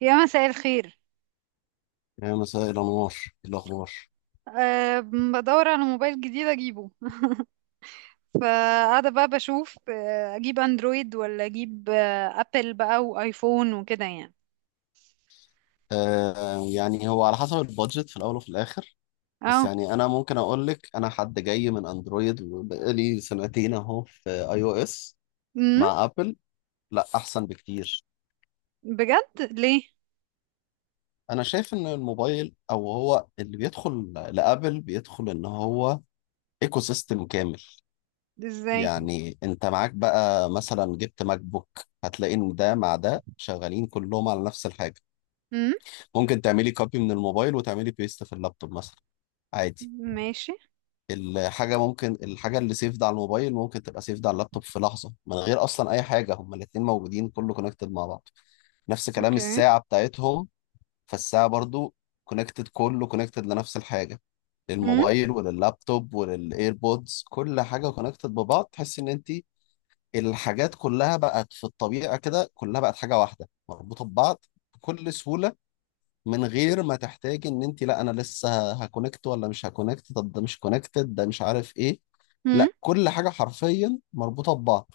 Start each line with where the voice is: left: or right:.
right: يا مساء الخير.
left: يا مساء الأنوار. إيه الأخبار؟
right: أه. بدور على موبايل جديد اجيبه. فقاعدة بقى بشوف، اجيب اندرويد ولا اجيب، ابل بقى وايفون وكده يعني.
left: آه، يعني هو على حسب البادجت في الأول وفي الآخر. بس
right: اه.
left: يعني أنا ممكن أقول لك، أنا حد جاي من أندرويد وبقالي سنتين أهو في أي أو إس
right: امم
left: مع أبل. لا، أحسن بكتير.
right: بجد ليه؟
left: أنا شايف إن الموبايل، أو هو اللي بيدخل لأبل، بيدخل إن هو إيكو سيستم كامل.
right: ازاي؟
left: يعني أنت معاك بقى مثلا جبت ماك بوك، هتلاقي إن ده مع ده شغالين كلهم على نفس الحاجة.
right: امم
left: ممكن تعملي كوبي من الموبايل وتعملي بيست في اللابتوب مثلا، عادي.
right: ماشي.
left: الحاجة اللي سيفد على الموبايل ممكن تبقى سيفد على اللابتوب في لحظة من غير أصلا أي حاجة، هما الاتنين موجودين، كله كونكتد مع بعض. نفس كلام
right: اوكي.
left: الساعة بتاعتهم. فالساعة برضو كونكتد، كله كونكتد لنفس الحاجة، للموبايل ولللابتوب وللايربودز، كل حاجة كونكتد ببعض، تحس إن أنت الحاجات كلها بقت في الطبيعة كده، كلها بقت حاجة واحدة مربوطة ببعض بكل سهولة، من غير ما تحتاجي ان انت، لا انا لسه هكونكت ولا مش هكونكت، طب ده مش كونكتد، ده مش عارف ايه.
right: امم
left: لا، كل حاجه حرفيا مربوطه ببعض.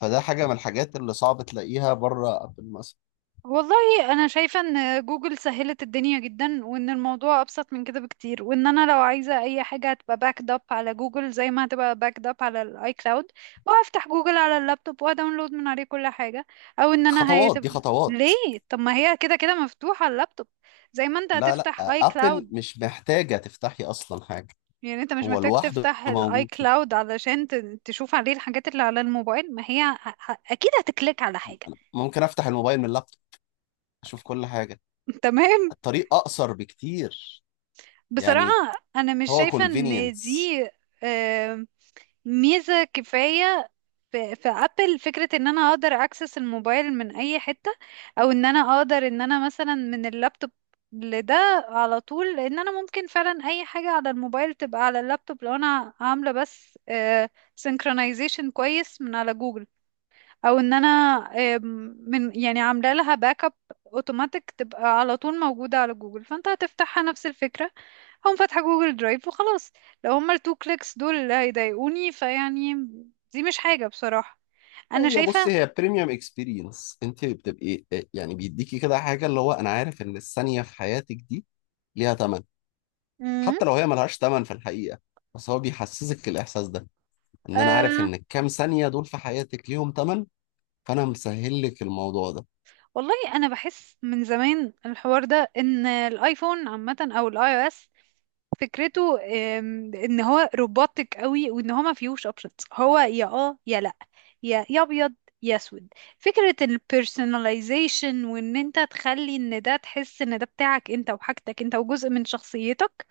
left: فده حاجه من الحاجات اللي صعب تلاقيها بره ابل مثلا.
right: والله انا شايفه ان جوجل سهلت الدنيا جدا، وان الموضوع ابسط من كده بكتير، وان انا لو عايزه اي حاجه هتبقى باكد اب على جوجل زي ما هتبقى باكد اب على الاي كلاود. وافتح جوجل على اللابتوب واداونلود من عليه كل حاجه. او ان انا
left: خطوات، دي
right: هيتبقى.
left: خطوات.
right: ليه؟ طب ما هي كده كده مفتوحه على اللابتوب، زي ما انت
left: لا لا،
right: هتفتح اي
left: ابل
right: كلاود.
left: مش محتاجه تفتحي اصلا حاجه.
right: يعني انت مش
left: هو
right: محتاج
left: لوحده
right: تفتح الاي
left: موجود كده.
right: كلاود علشان تشوف عليه الحاجات اللي على الموبايل. ما هي اكيد هتكليك على حاجه.
left: ممكن افتح الموبايل من اللابتوب، اشوف كل حاجه.
right: تمام.
left: الطريق اقصر بكتير.
right: بصراحة
left: يعني
right: أنا مش
left: هو
right: شايفة إن
left: convenience.
right: دي آه، ميزة كفاية. في في أبل فكرة إن أنا أقدر أكسس الموبايل من أي حتة، أو إن أنا أقدر إن أنا مثلا من اللابتوب لده على طول، لأن أنا ممكن فعلا أي حاجة على الموبايل تبقى على اللابتوب لو أنا عاملة بس سينكرونايزيشن كويس من على جوجل. او ان انا، آم، من يعني عامله لها باك اب اوتوماتيك تبقى على طول موجوده على جوجل. فانت هتفتحها نفس الفكره، هقوم فاتحه جوجل درايف وخلاص. لو هما التو كليكس دول اللي هيضايقوني فيعني، دي مش حاجه بصراحه انا
left: هي، بص،
right: شايفه.
left: هي بريميوم اكسبيرينس، انت بتبقي، يعني بيديكي كده حاجه، اللي هو انا عارف ان الثانيه في حياتك دي ليها ثمن.
right: مم.
left: حتى لو هي ملهاش ثمن في الحقيقه، بس هو بيحسسك الاحساس ده، ان انا عارف
right: آه.
left: ان الكام ثانيه دول في حياتك ليهم ثمن. فانا مسهل لك الموضوع ده.
right: والله انا بحس من زمان الحوار ده ان الايفون عامه او الاي او اس، فكرته ان هو روبوتك قوي، وان هو ما فيهوش اوبشنز. هو يا اه يا لا، يا ابيض يا اسود. فكرة البيرسوناليزيشن وان انت تخلي ان ده تحس ان ده بتاعك انت وحاجتك انت وجزء من شخصيتك،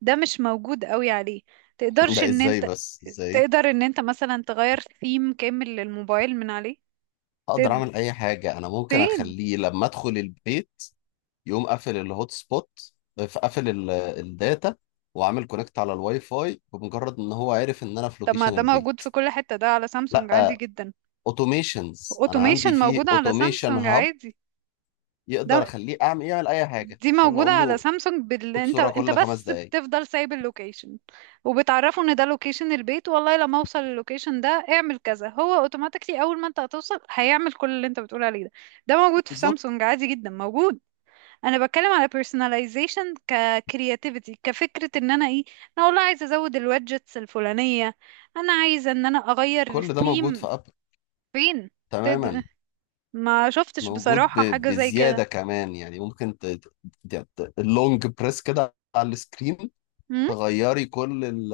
right: ده مش موجود قوي عليه. تقدرش
left: ده
right: ان
left: ازاي
right: انت
left: بس، ازاي؟
right: تقدر ان انت مثلا تغير ثيم كامل للموبايل من عليه.
left: اقدر
right: تد...
left: اعمل اي حاجه، انا ممكن
right: فين؟
left: اخليه لما ادخل البيت يقوم قافل الهوت سبوت، قافل الداتا، وعامل كونكت على الواي فاي، بمجرد ان هو عارف ان انا في
right: طب ما
left: لوكيشن
right: ده موجود
left: البيت.
right: في كل حتة، ده على سامسونج عادي
left: لا،
right: جدا.
left: اوتوميشنز، انا
right: اوتوميشن
left: عندي فيه
right: موجود على
left: اوتوميشن
right: سامسونج
left: هاب،
right: عادي.
left: يقدر
right: ده،
left: اخليه اعمل، يعمل اي حاجه ان
right: دي
left: شاء الله
right: موجودة
left: اقول
right: على
left: له.
right: سامسونج
left: خد
right: انت،
left: صوره
right: انت
left: كل خمس
right: بس
left: دقائق
right: بتفضل سايب اللوكيشن وبتعرفه ان ده لوكيشن البيت، والله لما اوصل اللوكيشن ده اعمل كذا، هو اوتوماتيكلي اول ما انت هتوصل هيعمل كل اللي انت بتقول عليه ده. ده موجود في
left: بالظبط.
right: سامسونج عادي جدا موجود. انا بتكلم على personalization ككرياتيفيتي، كفكرة ان انا ايه، انا والله عايزة ازود الوادجتس الفلانية، انا عايزة ان انا اغير
left: كل ده موجود في
right: الثيم.
left: ابل.
right: فين؟
left: تماما.
right: تد... ما شفتش
left: موجود
right: بصراحة حاجة زي كده.
left: بزياده كمان، يعني ممكن اللونج بريس كده على السكرين، تغيري كل ال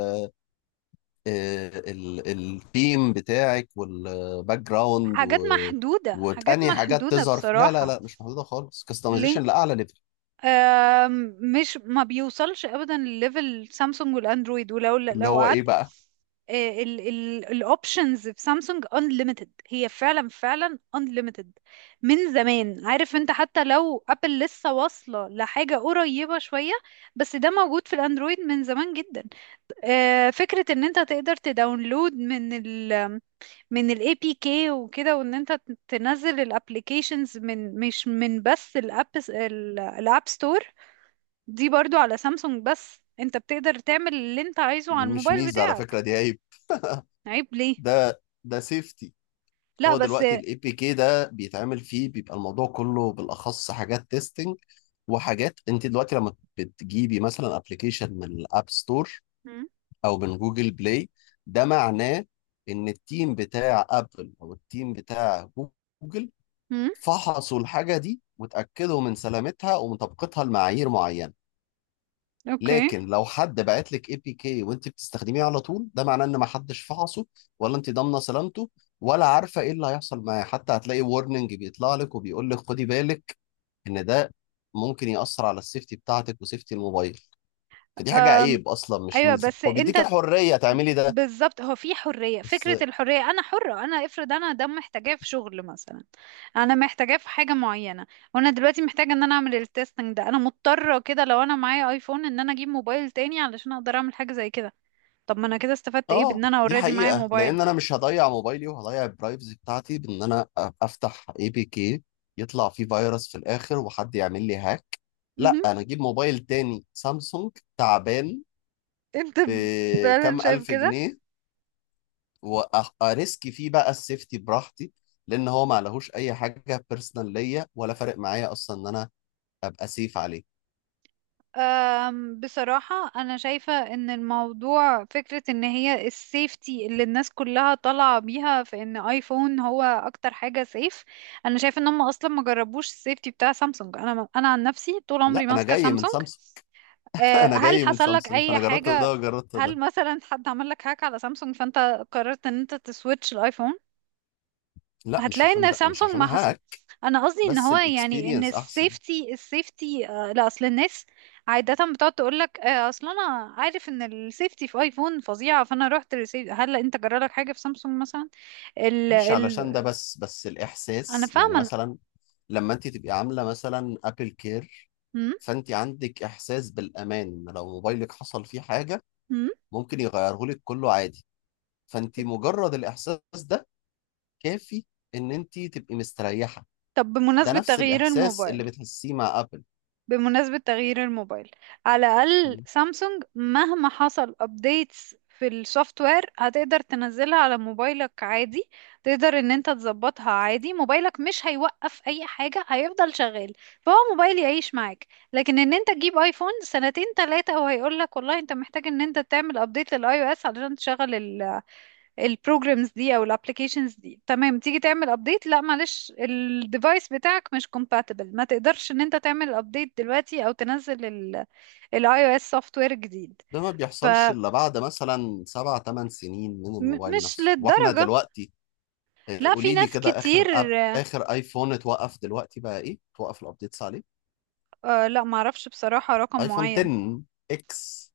left: آه، ال الثيم بتاعك والباك جراوند
right: حاجات
left: و...
right: محدودة، حاجات
left: وتاني حاجات
right: محدودة
left: تظهر لا لا
right: بصراحة.
left: لا، مش محدوده خالص،
right: ليه؟
left: كاستمايزيشن لاعلى ليفل.
right: مش ما بيوصلش ابدا لليفل سامسونج والاندرويد، ولو
left: اللي
right: لو
left: هو ايه
right: قعدت،
left: بقى؟
right: الاوبشنز في سامسونج unlimited، هي فعلا فعلا unlimited من زمان. عارف انت، حتى لو ابل لسه واصلة لحاجة قريبة شوية، بس ده موجود في الاندرويد من زمان جدا. فكرة ان انت تقدر تداونلود من من الاي بي كي وكده، وان انت تنزل الابليكيشنز من، مش من بس الاب، الاب ستور، دي برضو على سامسونج، بس انت بتقدر تعمل اللي انت عايزه
left: دي
right: على
left: مش
right: الموبايل
left: ميزه، على
right: بتاعك.
left: فكره دي عيب.
right: عيب ليه؟
left: ده سيفتي.
right: لا
left: هو
right: بس.
left: دلوقتي الاي بي كي ده بيتعمل فيه، بيبقى الموضوع كله بالاخص حاجات تيستنج. وحاجات انت دلوقتي لما بتجيبي مثلا ابلكيشن من الاب ستور
right: مم.
left: او من جوجل بلاي، ده معناه ان التيم بتاع ابل او التيم بتاع جوجل
right: امم.
left: فحصوا الحاجه دي وتاكدوا من سلامتها ومن طبقتها لمعايير معينه.
right: اوكي.
left: لكن لو حد بعت لك اي بي كي وانت بتستخدميه على طول، ده معناه ان ما حدش فحصه، ولا انت ضامنه سلامته، ولا عارفه ايه اللي هيحصل معاه. حتى هتلاقي وورنينج بيطلع لك وبيقول لك خدي بالك ان ده ممكن يأثر على السيفتي بتاعتك وسيفتي الموبايل. فدي حاجه
right: أم.
left: عيب اصلا مش
right: ايوه
left: ميزه،
right: بس
left: هو
right: انت،
left: بيديك حريه تعملي ده
right: بالظبط، هو في حرية،
left: بس.
right: فكرة الحرية. أنا حرة، أنا افرض أنا ده محتاجاه في شغل مثلا، أنا محتاجاه في حاجة معينة، وأنا دلوقتي محتاجة إن أنا أعمل التستنج ده. أنا مضطرة كده لو أنا معايا أيفون إن أنا أجيب موبايل تاني علشان أقدر أعمل حاجة زي كده. طب ما أنا كده استفدت إيه
left: اه،
right: بإن أنا
left: دي
right: أوريدي معايا
left: حقيقة،
right: موبايل؟
left: لأن أنا مش هضيع موبايلي وهضيع البرايفسي بتاعتي بإن أنا أفتح اي بي كي يطلع فيه فيروس في الآخر وحد يعمل لي هاك. لا
right: مهم.
left: أنا أجيب موبايل تاني سامسونج تعبان
right: أنت فعلا
left: بكام
right: شايف
left: ألف
right: كده.
left: جنيه وأريسك فيه بقى السيفتي براحتي، لأن هو ما عليهوش أي حاجة بيرسونال ليا ولا فارق معايا أصلا إن أنا أبقى سيف عليه.
right: أم، بصراحة أنا شايفة إن الموضوع فكرة إن هي السيفتي اللي الناس كلها طالعة بيها في إن آيفون هو أكتر حاجة سيف. أنا شايفة إن هم أصلا ما جربوش السيفتي بتاع سامسونج. أنا عن نفسي طول عمري
left: لا، أنا
right: ماسكة
left: جاي من
right: سامسونج.
left: سامسونج.
right: أه،
left: أنا
right: هل
left: جاي من
right: حصل لك
left: سامسونج،
right: أي
left: فأنا جربت ده
right: حاجة؟
left: وجربت ده.
right: هل مثلا حد عمل لك هاك على سامسونج فأنت قررت إن أنت تسويتش الآيفون؟
left: لا مش
right: هتلاقي
left: عشان
right: ان
left: ده، مش
right: سامسونج
left: عشان
right: ما حصل.
left: هاك،
right: انا قصدي ان
left: بس
right: هو يعني ان
left: الاكسبيرينس احسن.
right: السيفتي، السيفتي، آه لا، اصل الناس عادة بتقعد تقول لك آه، اصل انا عارف ان السيفتي في ايفون فظيعة فانا رحت للسيفتي. هل انت جرالك حاجة في سامسونج مثلا؟ ال
left: مش علشان ده
right: ال
left: بس
right: انا
left: الإحساس، يعني
right: فاهمة.
left: مثلا لما أنت تبقي عاملة مثلا أبل كير،
right: أمم،
left: فأنت عندك إحساس بالأمان إن لو موبايلك حصل فيه حاجة
right: أمم.
left: ممكن يغيره لك كله عادي. فأنت مجرد الإحساس ده كافي إن أنت تبقي مستريحة.
right: طب
left: ده
right: بمناسبة
left: نفس
right: تغيير
left: الإحساس
right: الموبايل،
left: اللي بتحسيه مع أبل.
right: بمناسبة تغيير الموبايل، على الأقل
left: م.
right: سامسونج مهما حصل updates في السوفت وير هتقدر تنزلها على موبايلك عادي. تقدر ان انت تظبطها عادي، موبايلك مش هيوقف اي حاجة، هيفضل شغال. فهو موبايل يعيش معاك. لكن ان انت تجيب ايفون سنتين تلاتة وهيقولك والله انت محتاج ان انت تعمل update للاي او اس علشان تشغل البروجرامز دي او الابلكيشنز دي. تمام، تيجي تعمل ابديت، لا معلش الديفايس بتاعك مش compatible، ما تقدرش ان انت تعمل ابديت دلوقتي او تنزل الاي او اس سوفت وير جديد.
left: ده ما بيحصلش
right: فمش
left: إلا بعد مثلا سبع تمن سنين من الموبايل نفسه، وإحنا
right: للدرجة.
left: دلوقتي. آه،
right: لا في
left: قولي لي
right: ناس
left: كده،
right: كتير.
left: آخر أب، آخر آيفون اتوقف دلوقتي بقى إيه؟ توقف الأبديتس عليه.
right: آه لا معرفش بصراحة رقم
left: ايفون
right: معين.
left: 10، اكس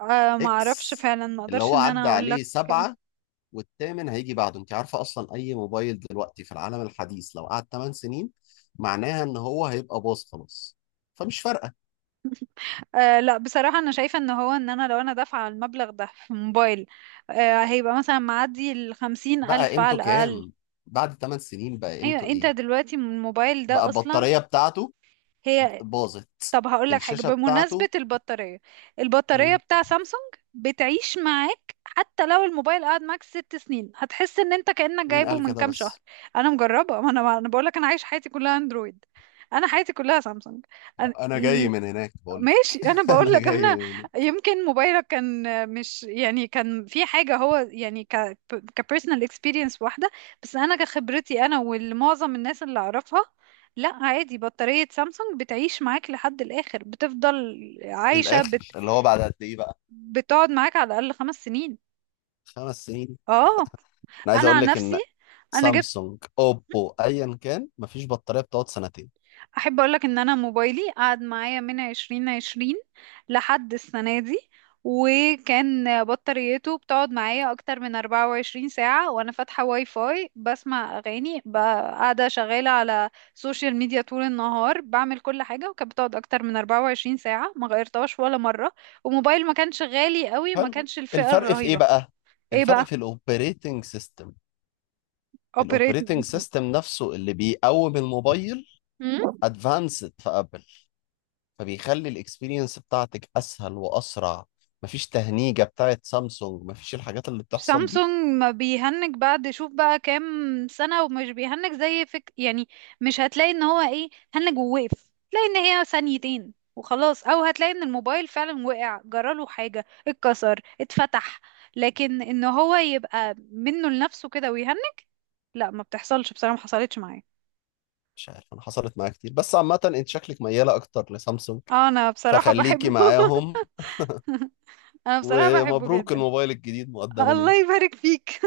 right: آه معرفش
left: اكس
right: فعلا، ما
left: اللي
right: اقدرش
left: هو
right: ان انا
left: عدى
right: اقول لك.
left: عليه سبعة، والثامن هيجي بعده. انت عارفة اصلا اي موبايل دلوقتي في العالم الحديث لو قعد 8 سنين معناها ان هو هيبقى باظ خلاص، فمش فارقة.
right: آه لا، بصراحة أنا شايفة إن هو، إن أنا لو أنا دافعة المبلغ ده في موبايل، آه هيبقى مثلا معدي الخمسين
left: بقى
right: ألف
left: قيمته
right: على الأقل.
left: كام؟ بعد 8 سنين بقى
right: ايوه
left: قيمته
right: انت
left: ايه؟
right: دلوقتي من الموبايل
left: بقى
right: ده اصلا
left: البطارية بتاعته
right: هي.
left: باظت،
right: طب هقول لك حاجه
left: الشاشة
right: بمناسبه
left: بتاعته.
right: البطاريه. البطاريه
left: مم،
right: بتاع سامسونج بتعيش معاك حتى لو الموبايل قعد معاك 6 سنين هتحس ان انت كانك
left: مين
right: جايبه
left: قال
right: من
left: كده
right: كام شهر.
left: بس؟
right: انا مجربه، ما انا بقول لك، انا عايش حياتي كلها اندرويد، انا حياتي كلها سامسونج. أنا...
left: انا جاي من هناك بقول
right: ماشي
left: لك.
right: انا
left: انا
right: بقول لك
left: جاي
right: انا،
left: من هناك.
right: يمكن موبايلك كان، مش يعني كان في حاجه، هو يعني كبيرسونال اكسبيرينس واحده، بس انا كخبرتي انا والمعظم الناس اللي اعرفها، لا عادي، بطاريه سامسونج بتعيش معاك لحد الاخر، بتفضل عايشه،
left: الاخر اللي هو بعد قد ايه بقى؟
right: بتقعد معاك على الاقل 5 سنين.
left: 5 سنين؟
right: اه
left: انا عايز
right: انا
left: اقول
right: عن
left: لك ان
right: نفسي، انا جبت،
left: سامسونج، اوبو، ايا كان، مفيش بطاريه بتقعد سنتين.
right: احب اقولك ان انا موبايلي قعد معايا من 2020 لحد السنة دي، وكان بطاريته بتقعد معايا اكتر من 24 ساعة وانا فاتحة واي فاي بسمع اغاني، قاعدة شغالة على سوشيال ميديا طول النهار، بعمل كل حاجة، وكانت بتقعد اكتر من 24 ساعة، ما غيرتهاش ولا مرة. وموبايل ما كانش غالي قوي، ما
left: حلو.
right: كانش الفئة
left: الفرق في ايه
right: الرهيبة.
left: بقى؟
right: ايه
left: الفرق
right: بقى؟
left: في الاوبريتنج سيستم.
right: اوبريت،
left: الاوبريتنج سيستم نفسه اللي بيقوم الموبايل ادفانسد في ابل، فبيخلي الاكسبيرينس بتاعتك اسهل واسرع. مفيش تهنيجه بتاعت سامسونج، مفيش الحاجات اللي بتحصل دي.
right: سامسونج ما بيهنج، بعد شوف بقى كام سنة ومش بيهنج زي فك يعني، مش هتلاقي ان هو ايه، هنج ووقف، تلاقي ان هي ثانيتين وخلاص، او هتلاقي ان الموبايل فعلا وقع جراله حاجة، اتكسر، اتفتح. لكن ان هو يبقى منه لنفسه كده ويهنج، لا ما بتحصلش بصراحة، ما حصلتش معايا.
left: مش عارف، انا حصلت معايا كتير، بس عامه انت شكلك مياله اكتر لسامسونج،
right: انا بصراحة
left: فخليكي
right: بحبه.
left: معاهم.
right: انا بصراحة بحبه
left: ومبروك
right: جدا.
left: الموبايل الجديد مقدما يعني.
right: الله يبارك فيك.